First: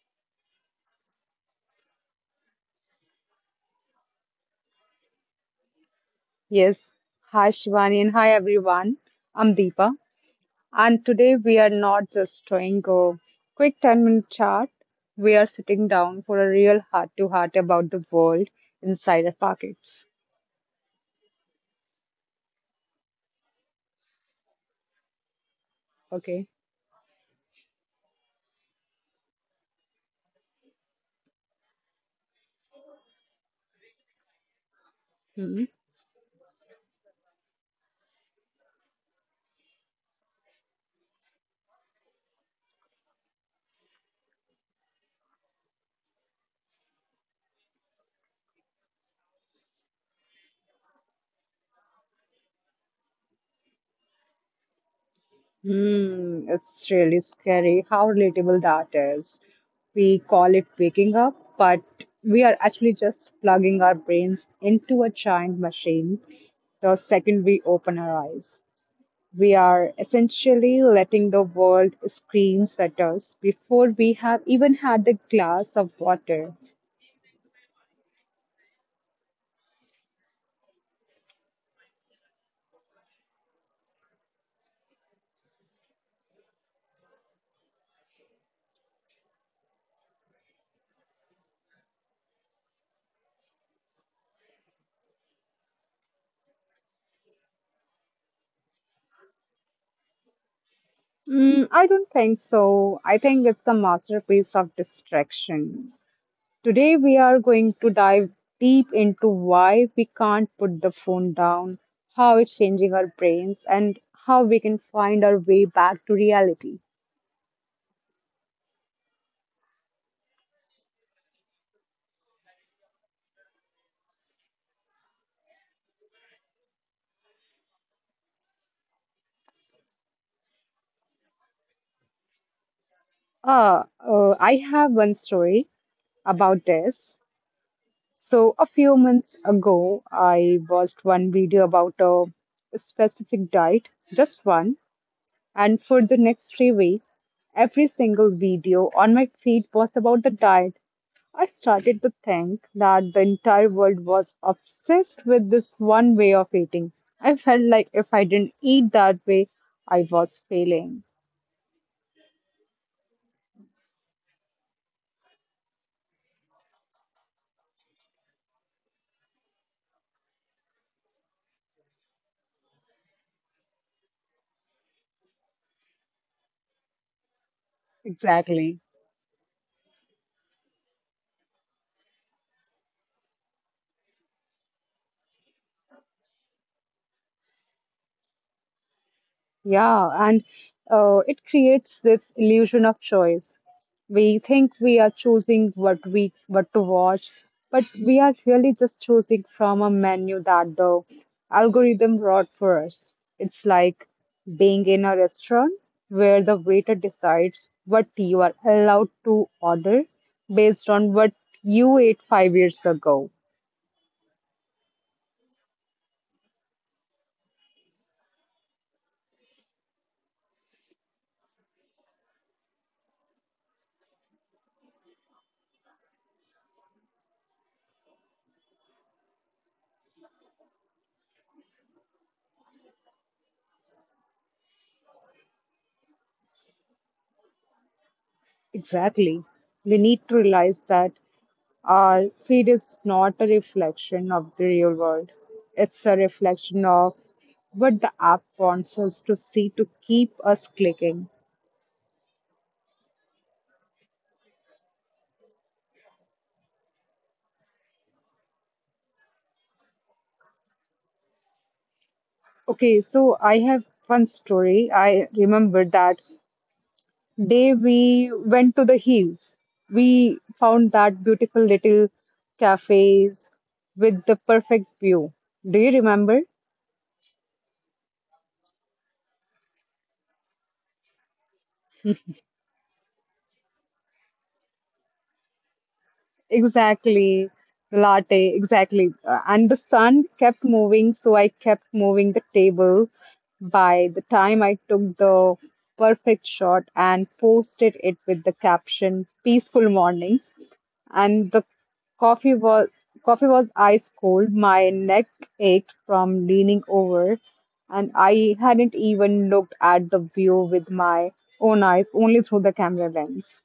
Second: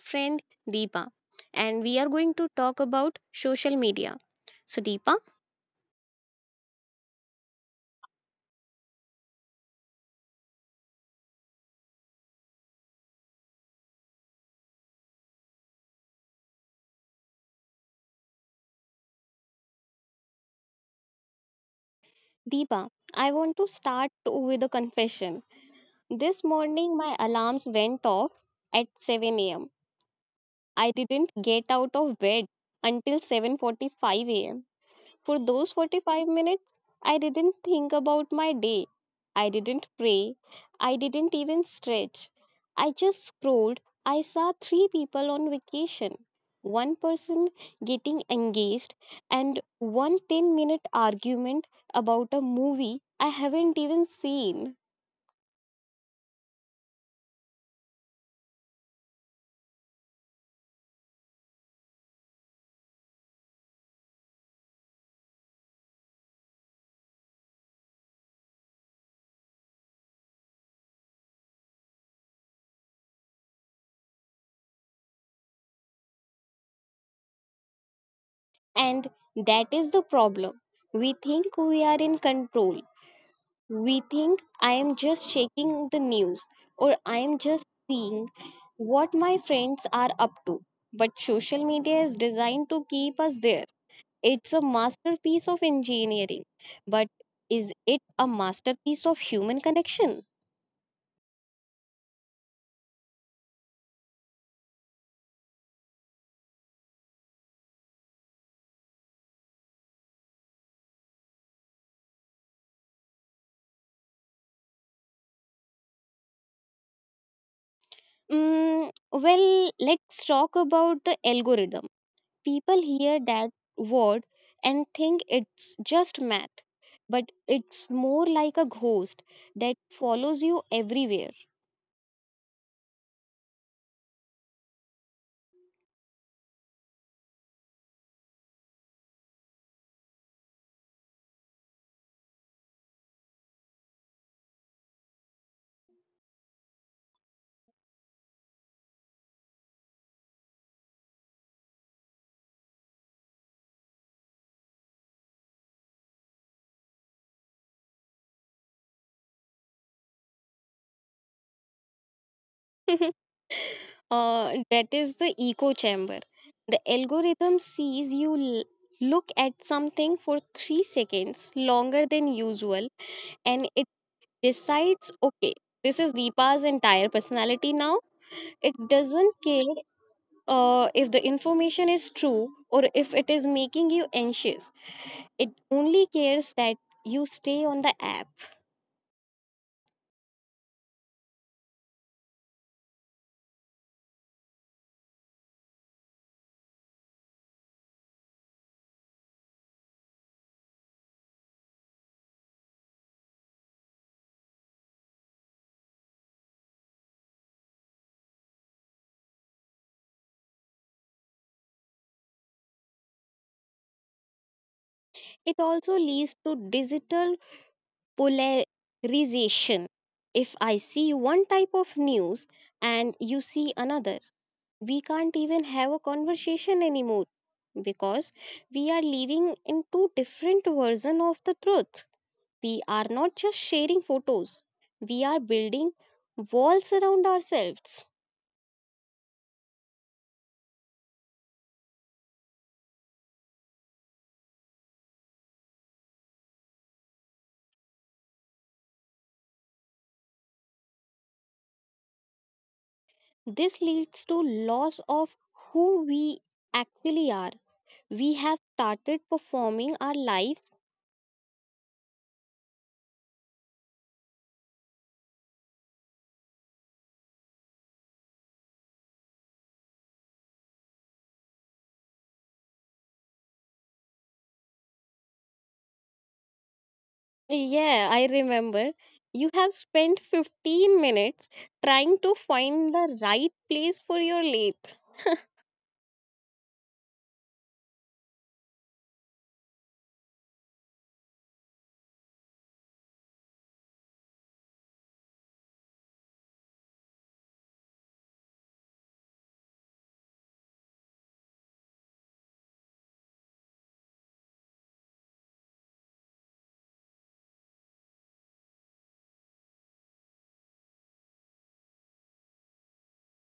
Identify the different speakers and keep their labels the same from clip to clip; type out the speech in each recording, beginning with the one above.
Speaker 1: friend Deepa, and we are going to talk about social media. So Deepa,
Speaker 2: Yes, hi Shivani and hi everyone. I'm Deepa, and today we are not just doing a quick 10-minute chat, we are sitting down for a real heart to heart about the world inside our pockets.
Speaker 1: Deepa, I want to start with a confession. This
Speaker 2: Okay.
Speaker 1: morning my alarms went off at 7 a.m. I didn't get out of bed until 7:45 a.m. For
Speaker 2: Hmm.
Speaker 1: those 45 minutes, I didn't think about my day. I didn't pray. I didn't even stretch. I just scrolled. I saw three people on vacation, one person getting engaged, and one 10 minute argument about a movie I haven't even seen.
Speaker 2: Hmm. It's really scary how relatable that is. We call it waking up, but we are actually just plugging our brains into a giant machine the second we open our eyes. We are essentially letting the world scream at us before we have even had a glass of water.
Speaker 1: And that is the problem. We think we are in control. We think I am just checking the news or I am just seeing what my friends are up to. But social media is designed to keep us there. It's a masterpiece of engineering. But is it a masterpiece of human connection?
Speaker 2: Mm, I don't think so. I think it's a masterpiece of distraction. Today, we are going to dive deep into why we can't put the phone down, how it's changing our brains, and how we can find our way back to reality.
Speaker 1: Mm, well, let's talk about the algorithm. People hear that word and think it's just math, but it's more like a ghost that follows you everywhere.
Speaker 2: Uh, I have one story about this. So, a few months ago, I watched one video about a specific diet, just one, and for the next 3 weeks, every single video on my feed was about the diet. I started to think that the entire world was obsessed with this one way of eating. I felt like if I didn't eat that way, I was failing.
Speaker 1: That is the echo chamber. The algorithm sees you look at something for 3 seconds longer than usual, and it decides, okay, this is Deepa's entire personality now. It
Speaker 2: Exactly.
Speaker 1: doesn't care if the information is true or if it is making you anxious. It only cares that you stay on the app.
Speaker 2: Yeah, and it creates this illusion of choice. We think we are choosing what to watch, but we are really just choosing from a menu that the algorithm brought for us. It's like being in a restaurant where the waiter decides what you are allowed to order based on what you ate 5 years ago.
Speaker 1: It also leads to digital polarization. If I see one type of news and you see another, we can't even have a conversation anymore because we are living in two different versions of the truth. We are not just sharing photos, we are building walls around ourselves.
Speaker 2: Exactly. We need to realize that. Our feed is not a reflection of the real world. It's a reflection of what the app wants us to see to keep us clicking.
Speaker 1: This leads to loss of who we actually are. We have started performing our lives.
Speaker 2: Okay, so I have one story. I remember that day we went to the hills. We found that beautiful little cafes with the perfect view. Do you remember?
Speaker 1: Yeah, I remember. You have spent 15 minutes trying to find the right place for your lathe.
Speaker 2: Exactly, latte, exactly. And the sun kept moving, so I kept moving the table. By the time I took the perfect shot and posted it with the caption "Peaceful Mornings," and the coffee was coffee was ice cold. My neck ached from leaning over, and I hadn't even looked at the view with my own eyes, only through the camera lens.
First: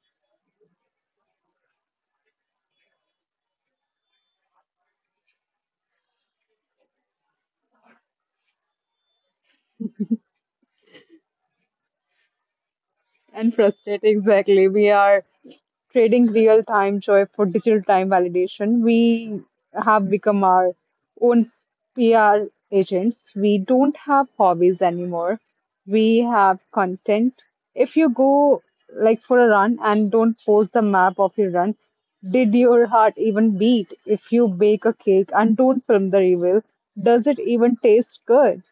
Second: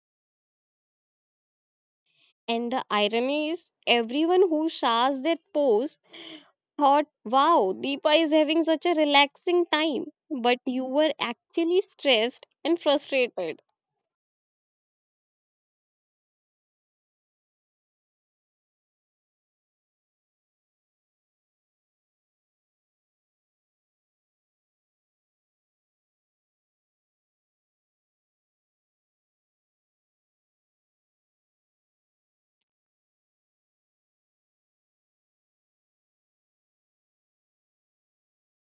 Speaker 1: And the irony is, everyone who shares that pose thought, wow, Deepa is having such a relaxing time. But you were actually stressed and
Speaker 2: And
Speaker 1: frustrated.
Speaker 2: frustrate, exactly. We are trading real time joy for digital time validation. We have become our own PR agents. We don't have hobbies anymore. We have content. If you go like for a run and don't post the map of your run, did your heart even beat? If you bake a cake and don't film the reveal, does it even taste good?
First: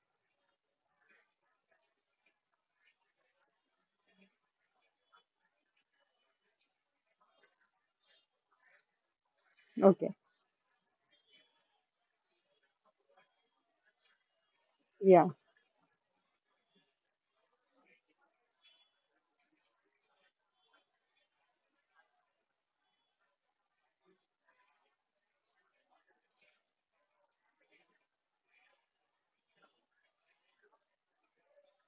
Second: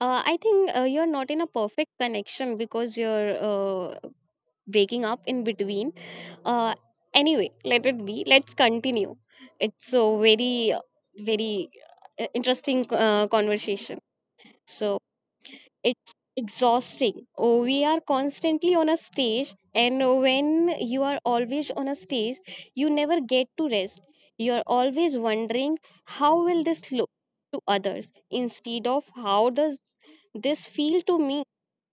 Speaker 1: I think you're not in a perfect connection because you're waking up in between. Uh, anyway, let it be. Let's continue. It's
Speaker 2: Okay.
Speaker 1: so very, very interesting conversation. So
Speaker 2: Yeah.
Speaker 1: it's exhausting. Oh, we are constantly on a stage, and when you are always on a stage, you never get to rest. You are always wondering how will this look to others instead of how does this feel to me,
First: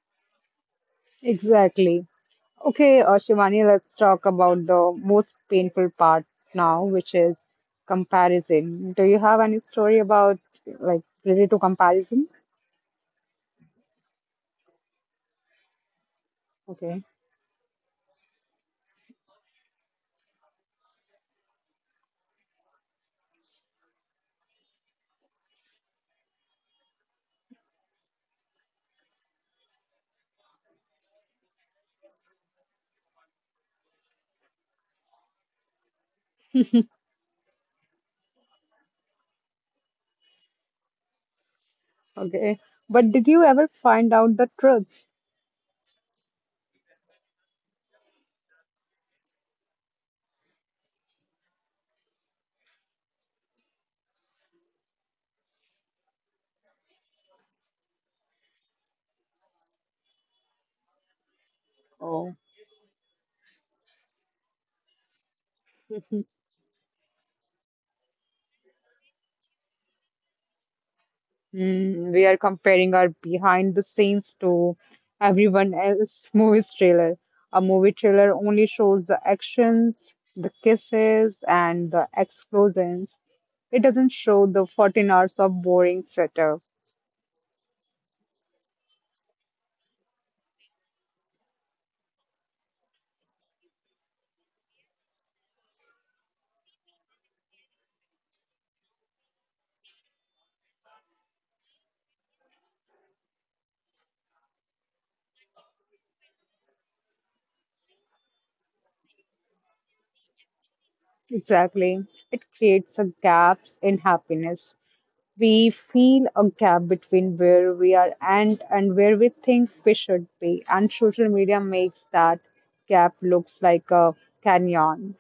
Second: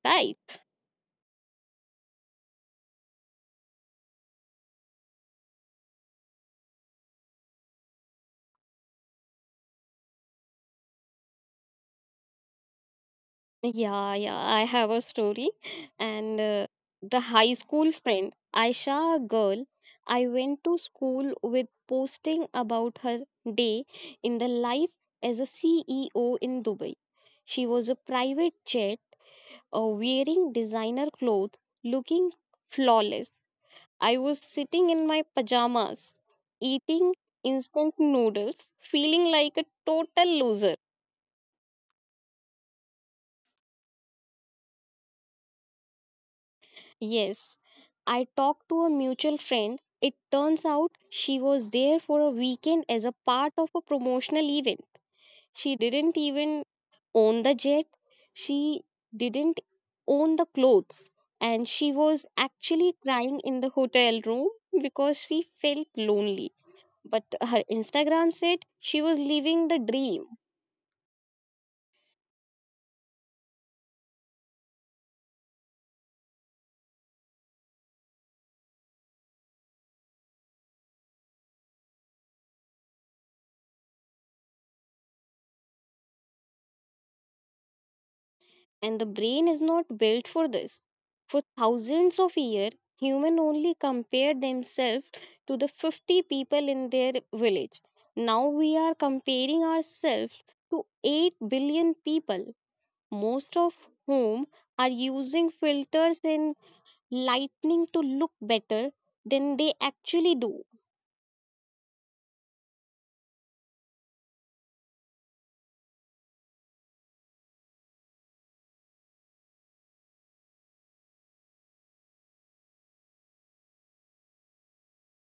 Speaker 1: right?
Speaker 2: Exactly. Okay, Shivani, let's talk about the most painful part now, which is comparison. Do you have any story about like related to comparison?
Speaker 1: Yeah, yeah, I have a story. And
Speaker 2: Okay,
Speaker 1: the high school friend, Aisha, a girl I went to school with, posting about her day in the life as a CEO in Dubai. She was a private jet, wearing designer clothes, looking flawless. I was sitting in my pajamas, eating instant noodles, feeling like a total loser.
Speaker 2: okay. But did you ever find out the truth?
Speaker 1: Yes, I talked to a mutual friend. It turns out she was there for a weekend as a part of a promotional event. She didn't even own the jet, she didn't own the clothes, and she was
Speaker 2: Oh,
Speaker 1: actually crying in the hotel room because she felt lonely. But her Instagram said she was living the dream.
Speaker 2: mm, we are comparing our behind the scenes to everyone else movie's trailer. A movie trailer only shows the actions, the kisses, and the explosions. It doesn't show the 14 hours of boring sweater.
Speaker 1: And the brain is not built for this. For thousands of years, humans only compared themselves to the 50 people in their village. Now we are comparing ourselves to 8 billion people, most of whom are using filters and lighting to look better than they actually do.
Speaker 2: Exactly. It creates a gaps in happiness. We feel a gap between where we are and where we think we should be, and social media makes that gap looks like a canyon.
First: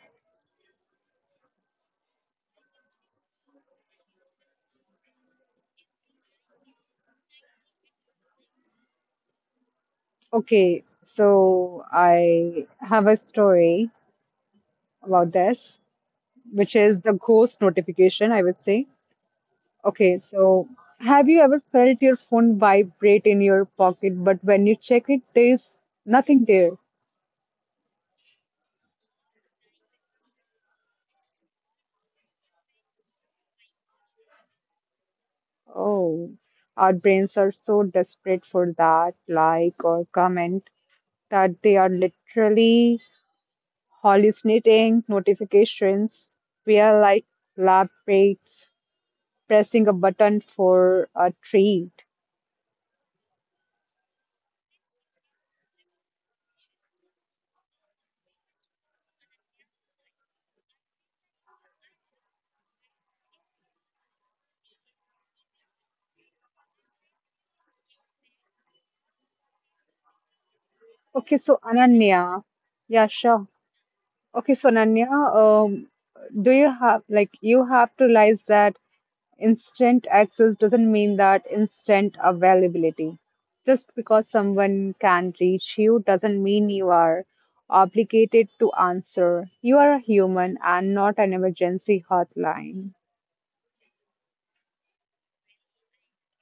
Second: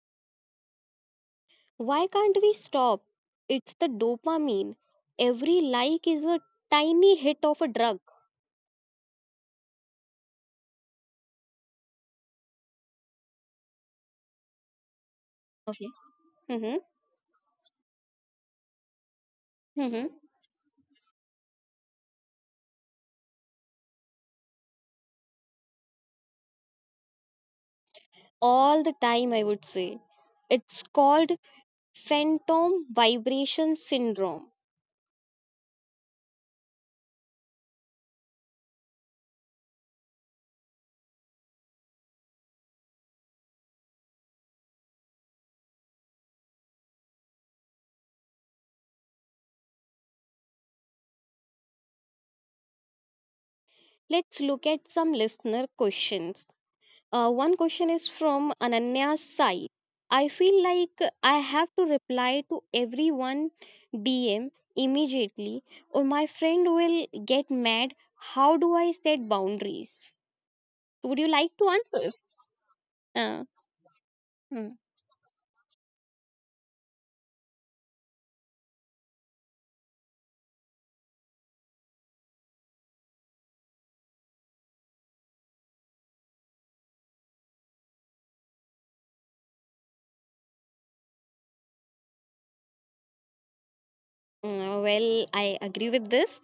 Speaker 1: Why can't we stop? It's the dopamine. Every like is a tiny hit of a drug.
Speaker 2: Okay, so I have a story about this,
Speaker 1: Okay.
Speaker 2: which
Speaker 1: Mm-hmm.
Speaker 2: is the ghost notification, I would say.
Speaker 1: Mm-hmm.
Speaker 2: Okay, so have you ever felt your phone vibrate in your pocket, but when you check it, there is nothing there?
Speaker 1: All the time, I would say. It's called phantom vibration syndrome.
Speaker 2: Oh, our brains are so desperate for that like or comment that they are literally hallucinating notifications. We are like lab rats pressing a button for a treat.
Speaker 1: Let's look at some listener questions. One question is from Ananya's side. I feel like I have to reply to everyone DM immediately, or my friend will get mad. How do I set boundaries? Would you
Speaker 2: Okay,
Speaker 1: like
Speaker 2: so
Speaker 1: to answer?
Speaker 2: Ananya, yeah,
Speaker 1: Uh,
Speaker 2: sure. Okay,
Speaker 1: hmm.
Speaker 2: so Ananya, do you have like you have to realize that? Instant access doesn't mean that instant availability. Just because someone can reach you doesn't mean you are obligated to answer. You are a human and not an emergency hotline.
Speaker 1: Mm, well, I agree with this.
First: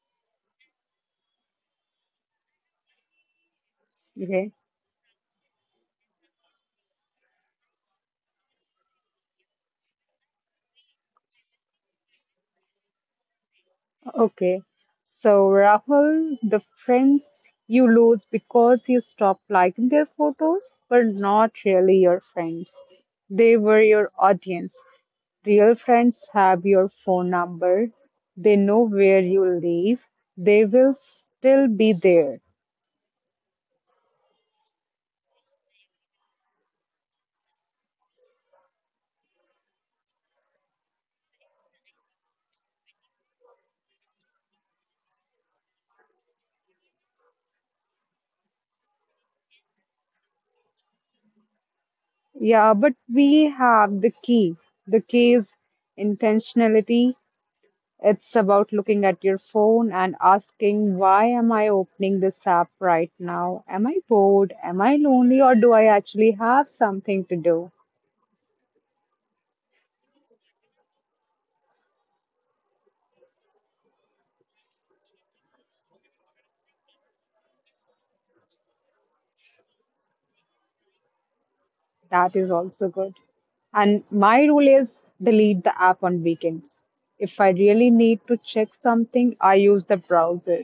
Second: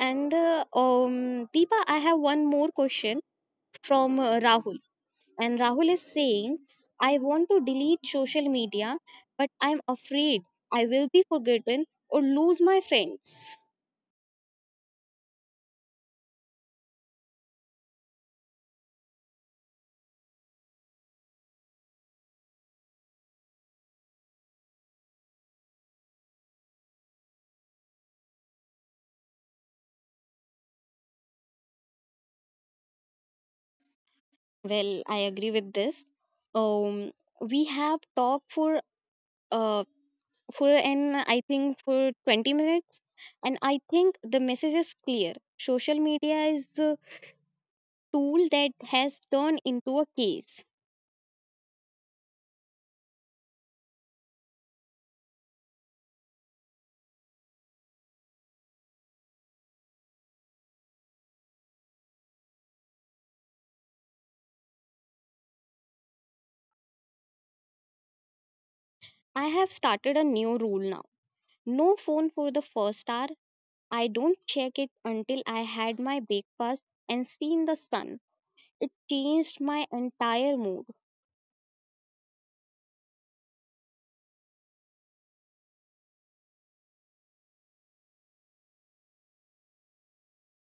Speaker 1: And Deepa, I have one more question from
Speaker 2: Okay.
Speaker 1: Rahul. And Rahul is saying, I want to delete social media, but I'm afraid I will be forgotten or lose my friends.
Speaker 2: Okay. So, Rahul, the friends you lose because you stop liking their photos were not really your friends. They were your audience. Real friends have your phone number. They know where you live. They will still be there.
Speaker 1: Well, I agree with this. Um, we have talked uh, for an I think for 20 minutes, and I think the message is clear. Social media is the tool that has turned into a case.
Speaker 2: Yeah, but we have the key. The key is intentionality. It's about looking at your phone and asking, why am I opening this app right now? Am I bored? Am I lonely? Or do I actually have something to do?
Speaker 1: I have started a new rule now. No phone for the first hour. I don't check it until I had my breakfast and seen the sun. It changed my entire mood.
Speaker 2: That is also good. And my rule is delete the app on weekends. If I really need to check something, I use the browser.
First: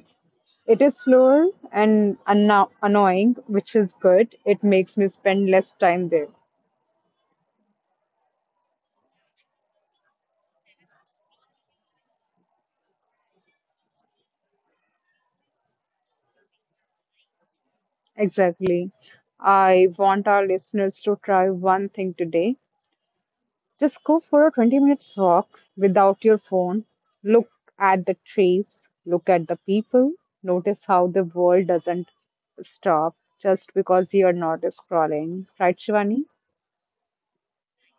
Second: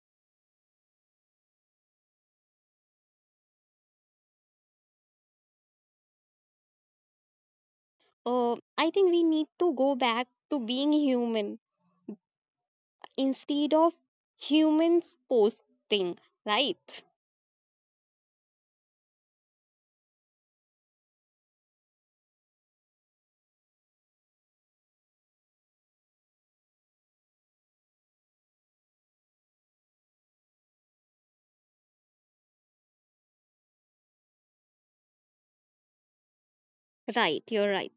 Speaker 2: It is slower and annoying, which is good. It makes me spend less time there.
Speaker 1: I think we need to go back to being human instead of humans posting, right?
Speaker 2: Exactly. I want our listeners to try one thing today. Just go for a 20 minutes walk without your phone. Look at the trees, look at the people, notice how the world doesn't stop just because you're not scrolling. Right, Shivani?
Speaker 1: Right, you're right.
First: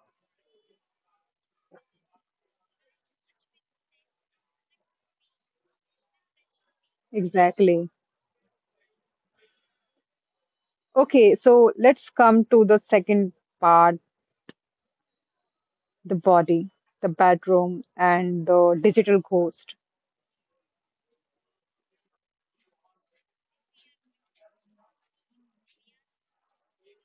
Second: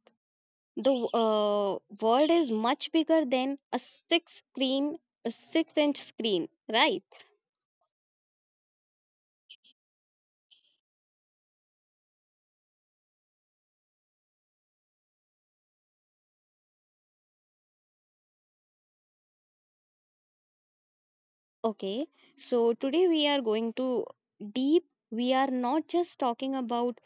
Speaker 1: The world is much bigger than a six-inch screen, right?
Speaker 2: Exactly. Okay, so let's come to the second part, the body, the bedroom, and the digital ghost.
Speaker 1: Okay, so today we are going to deep. We are not just talking about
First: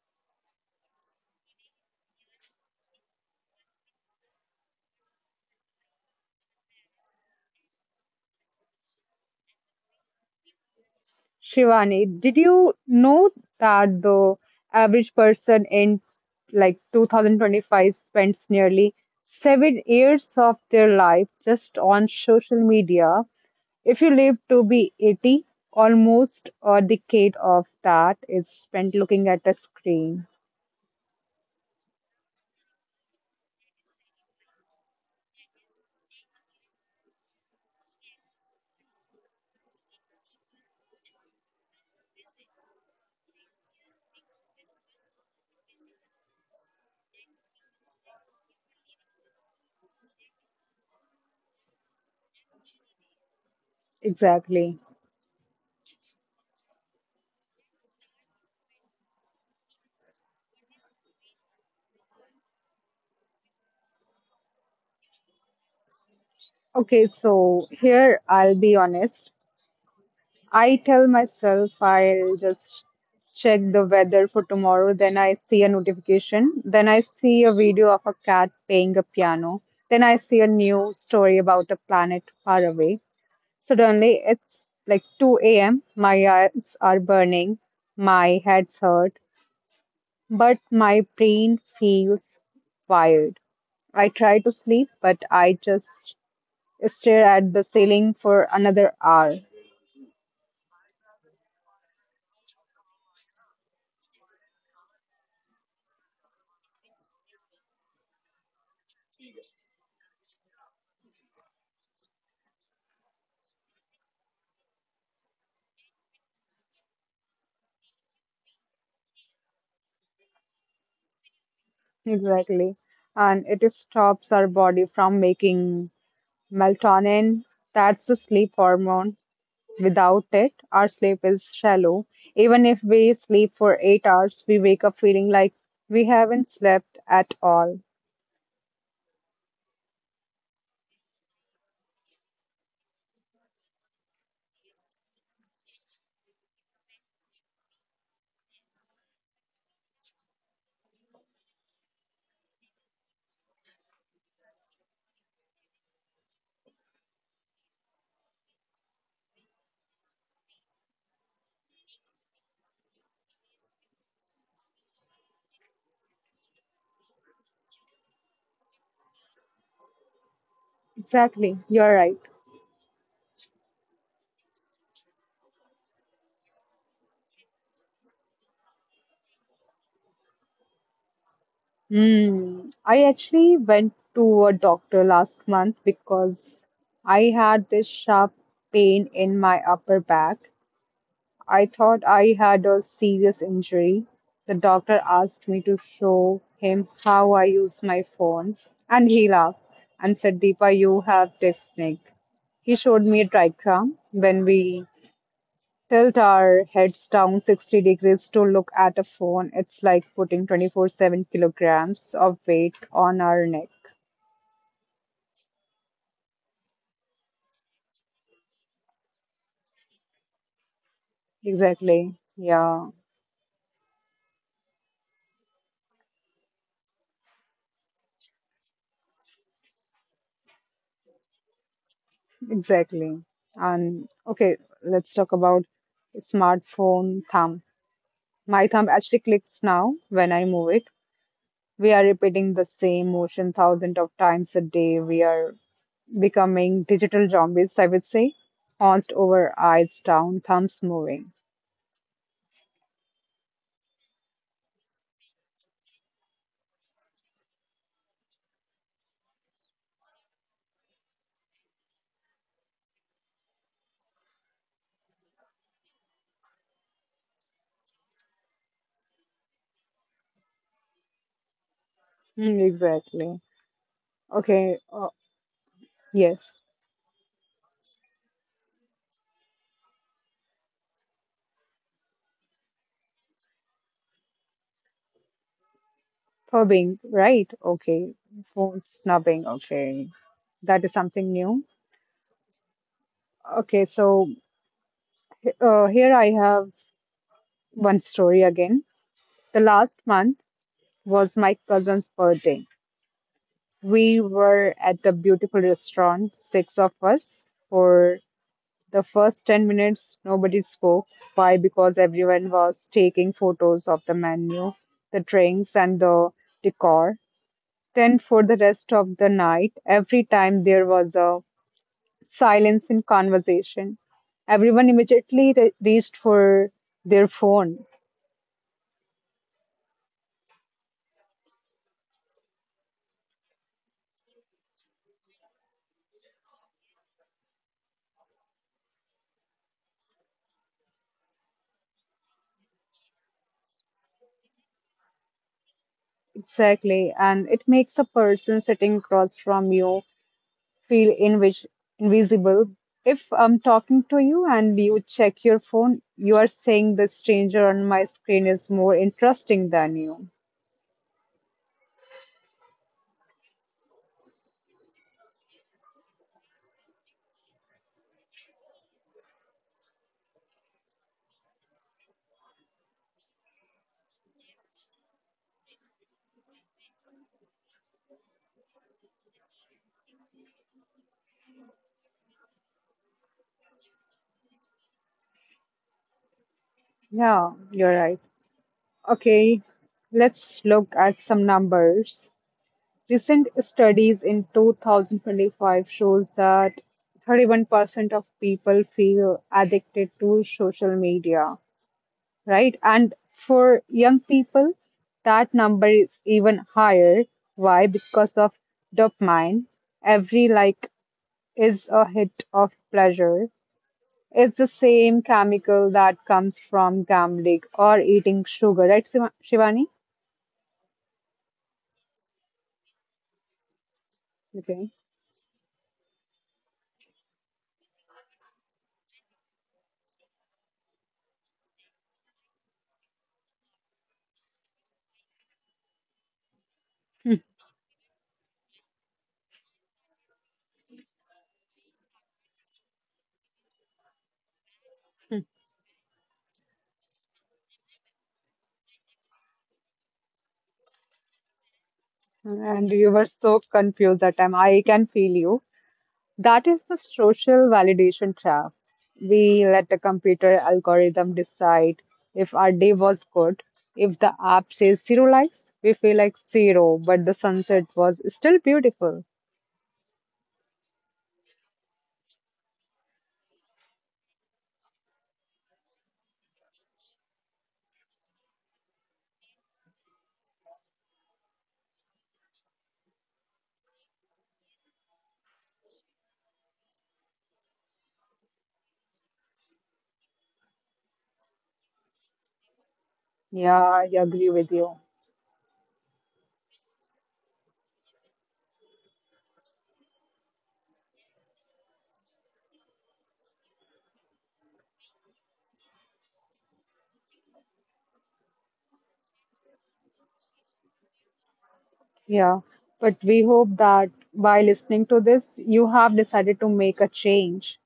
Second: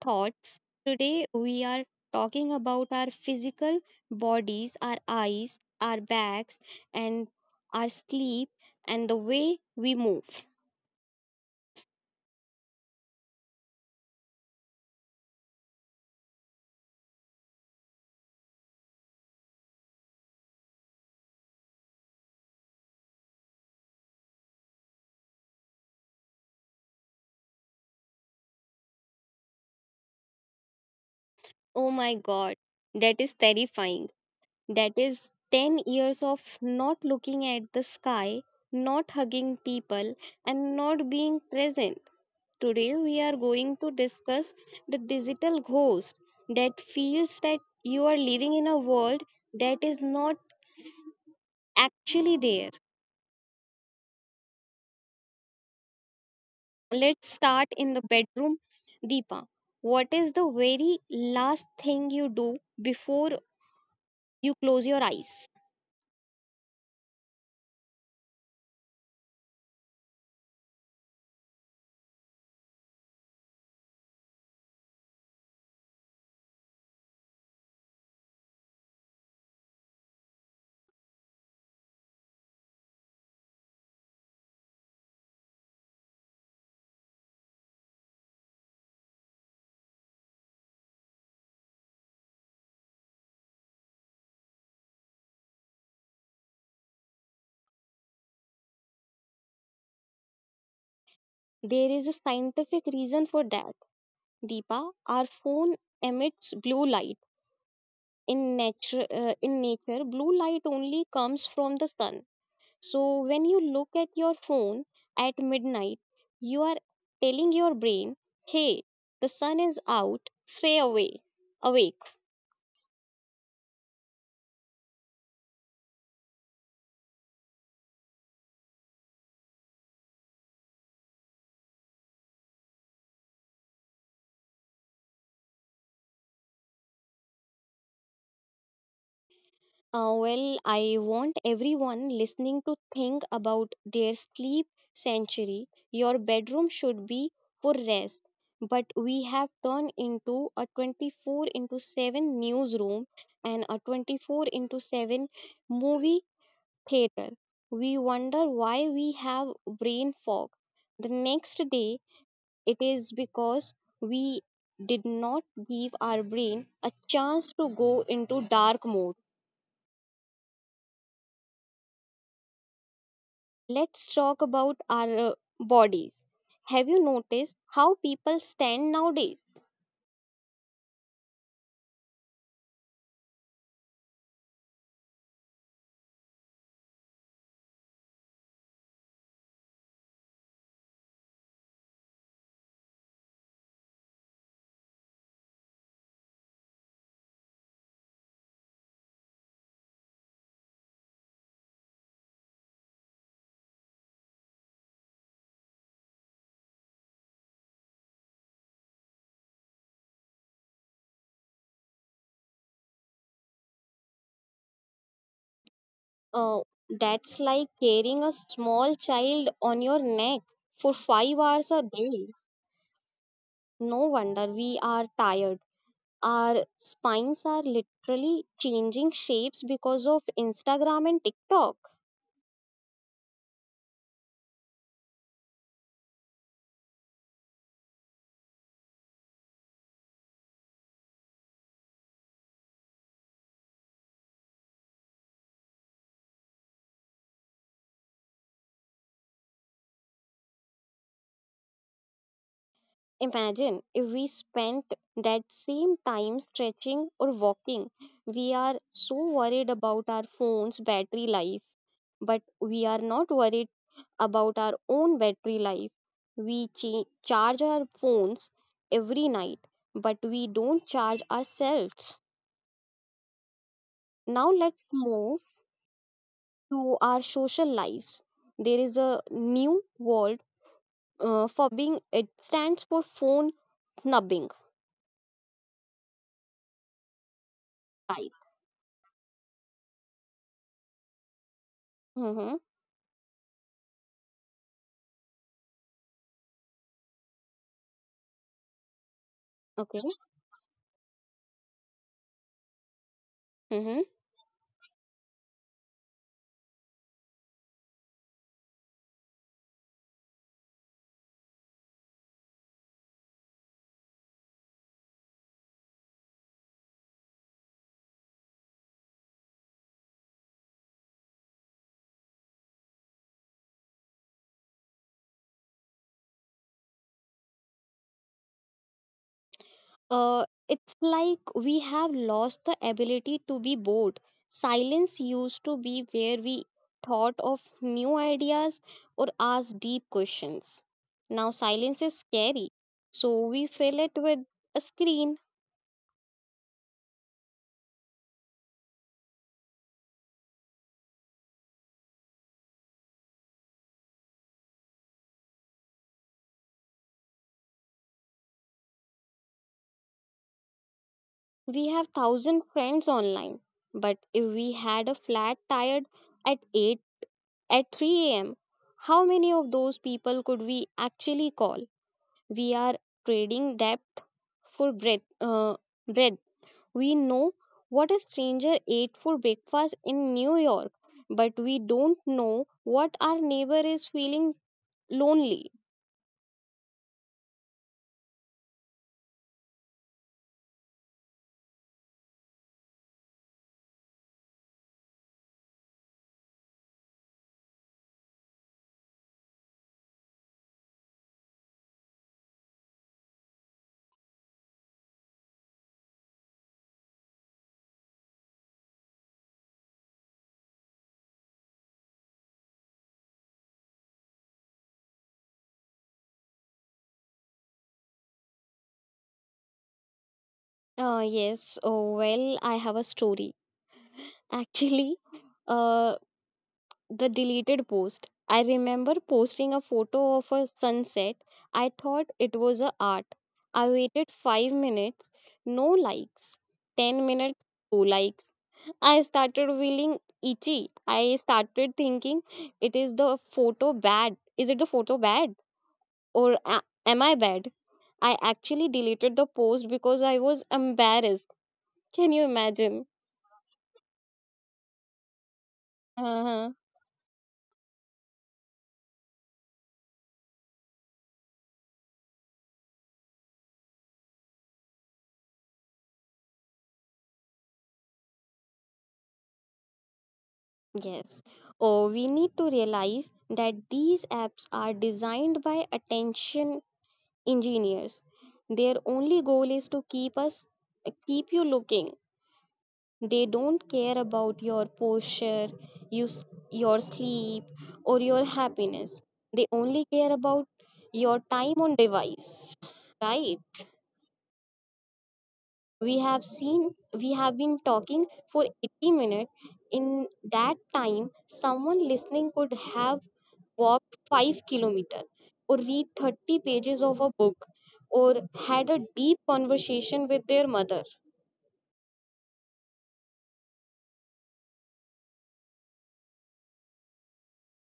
Speaker 1: thoughts. Today we are talking about our physical bodies, our eyes, our backs, and our sleep, and the way we move.
Speaker 2: Shivani, did you know that the average person in like 2025 spends nearly 7 years of their life just on social media? If you live to be 80, almost a decade of that is spent looking at a screen.
Speaker 1: Oh my god, that is terrifying. That is 10 years of not looking at the sky, not hugging people, and not being present. Today, we are going to discuss the digital ghost that feels that you are living in a world that is not actually there.
Speaker 2: Exactly.
Speaker 1: Let's start in the bedroom. Deepa, what is the very last thing you do before you close your eyes?
Speaker 2: Okay, so here I'll be honest. I tell myself I'll just check the weather for tomorrow. Then I see a notification. Then I see a video of a cat playing a piano. Then I see a news story about a planet far away. Suddenly, it's like 2 a.m. My eyes are burning. My head's hurt. But my brain feels wired. I try to sleep, but I just stare at the ceiling for another hour.
Speaker 1: There is a scientific reason for that. Deepa, our phone emits blue light. In nature, blue light only comes from the sun. So, when you look at your phone at midnight, you are telling your brain, hey, the sun is out, stay away, awake.
Speaker 2: Exactly. And it stops our body from making melatonin. That's the sleep hormone. Without it, our sleep is shallow. Even if we sleep for 8 hours, we wake up feeling like we haven't slept at all.
Speaker 1: Well, I want everyone listening to think about their sleep sanctuary. Your bedroom should be for rest, but we have turned into a 24 into 7 newsroom and a 24 into 7 movie theater. We wonder why we have brain fog. The next day, it is because we did not give our brain a chance to go into dark mode.
Speaker 2: Exactly. You're right.
Speaker 1: Let's talk about our bodies. Have you noticed how people stand nowadays?
Speaker 2: Hmm. I actually went to a doctor last month because I had this sharp pain in my upper back. I thought I had a serious injury. The doctor asked me to show him how I use my phone, and he laughed and said, Deepa, you have technique. He showed me a trichram. When we tilt our heads down 60 degrees to look at a phone, it's like putting 24/7 kilograms of weight on our neck.
Speaker 1: Uh, that's like carrying a small child on your neck for 5 hours a
Speaker 2: Exactly.
Speaker 1: day.
Speaker 2: Yeah,
Speaker 1: No wonder we are tired. Our spines are literally changing shapes because of Instagram and TikTok.
Speaker 2: exactly. And okay, let's talk about smartphone thumb. My thumb actually clicks now when I move it. We are repeating the same motion thousands of times a day. We are becoming digital zombies, I would say. Horns over, eyes down, thumbs moving.
Speaker 1: Imagine if we spent that same time stretching or walking. We are so worried about our phone's battery life, but we are not worried about our own battery life. We charge our phones every night, but we don't charge ourselves.
Speaker 2: Mm, exactly.
Speaker 1: Now
Speaker 2: Okay.
Speaker 1: let's move
Speaker 2: Yes.
Speaker 1: to our social lives. There is a new word for being, it stands for phone nubbing.
Speaker 2: Fubbing, right? Okay.
Speaker 1: Right.
Speaker 2: Phone snubbing, okay. That is something new.
Speaker 1: Mm-hmm.
Speaker 2: Okay, so here I have one story again. The last
Speaker 1: Okay.
Speaker 2: month was my cousin's birthday.
Speaker 1: Mm-hmm.
Speaker 2: We were at the beautiful restaurant, six of us. For the first 10 minutes, nobody spoke. Why? Because everyone was taking photos of the menu, the drinks, and the decor. Then, for the rest of the night, every time there was a silence in conversation, everyone immediately reached for their phone.
Speaker 1: It's like we have lost the ability to be bored. Silence used to be where we thought of new ideas or asked deep questions. Now silence is scary, so we fill it with a screen.
Speaker 2: Exactly. And it makes a person sitting across from you feel invisible. If I'm talking to you and you check your phone, you are saying the stranger on my screen is more interesting than you.
Speaker 1: We have thousand friends online, but if we had a flat tired at 8 at 3 a.m., how many of those people could we actually call? We are trading depth for breadth. We know what a stranger ate for breakfast in New York, but we don't know what our neighbor is feeling lonely.
Speaker 2: Yeah, you're right. Okay, let's look at some numbers. Recent studies in 2025 shows that 31% of people feel addicted to social media. Right? And for young people, that number is even higher. Why? Because of dopamine. Every like is a hit of pleasure. It's the same chemical that comes from gambling or eating sugar, right, Shivani?
Speaker 1: Yes, oh, well, I have a story.
Speaker 2: Okay.
Speaker 1: Actually, uh, the deleted post. I remember posting a photo of a sunset. I thought it was a art. I waited 5 minutes, no likes. 10 minutes, 2 likes. I started feeling itchy. I started thinking, it is the photo bad. Is it the photo bad, or am I bad? I actually deleted the post because I was embarrassed. Can you
Speaker 2: And
Speaker 1: imagine?
Speaker 2: you were so confused that time. I can feel you. That is the social validation trap. We let the computer algorithm decide if our day was good. If the app says zero likes, we feel like zero, but the sunset was still beautiful.
Speaker 1: Yes. Oh, we need to realize that these apps are designed by attention engineers. Their only goal is to keep you looking. They don't care about your posture, you, s- your sleep or your happiness. They only care about your time on device. Right?
Speaker 2: Yeah, I agree with you.
Speaker 1: We have seen we have been talking for 80 minutes. In that time, someone listening could have walk 5 kilometers, or read 30 pages of a book, or had a deep conversation with their mother.
Speaker 2: Yeah, but we hope that by listening to this, you have decided to make a change.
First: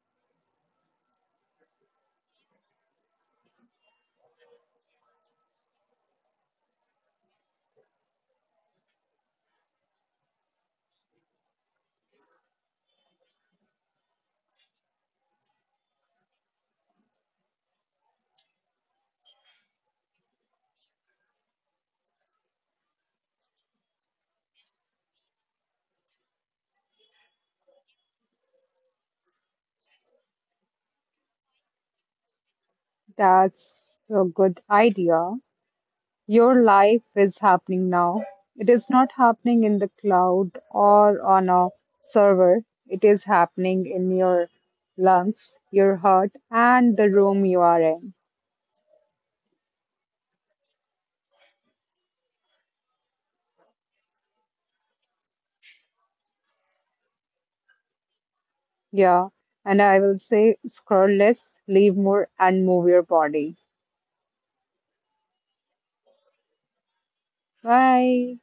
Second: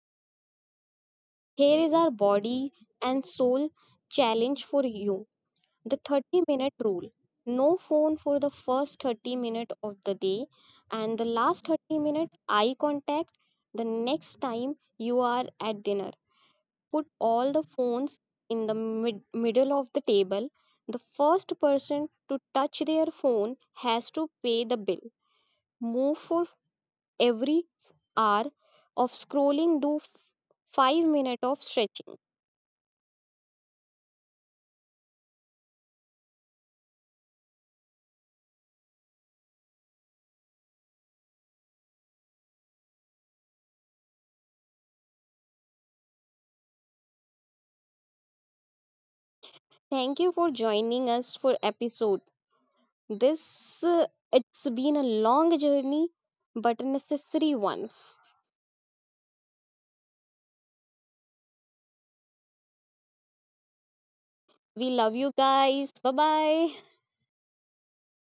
Speaker 1: Here is our body and soul challenge for you: the 30-minute rule, no phone for the first 30 minutes of the day and the last 30-minute eye contact. The next time you are at dinner, put all the phones in the middle of the table. The first person to touch their phone has to pay the bill. Move for every hour of scrolling, do 5 minutes of stretching.
Speaker 2: That's a good idea. Your life is happening now. It is not happening in the cloud or on a server. It is happening in your lungs, your heart, and the room you are in.
Speaker 1: Thank you for joining us for episode. This uh, it's been a long journey but a necessary one.
Speaker 2: Yeah. And I will say, scroll less, live more, and move your body.
Speaker 1: We love you guys. Bye bye.
Speaker 2: Bye.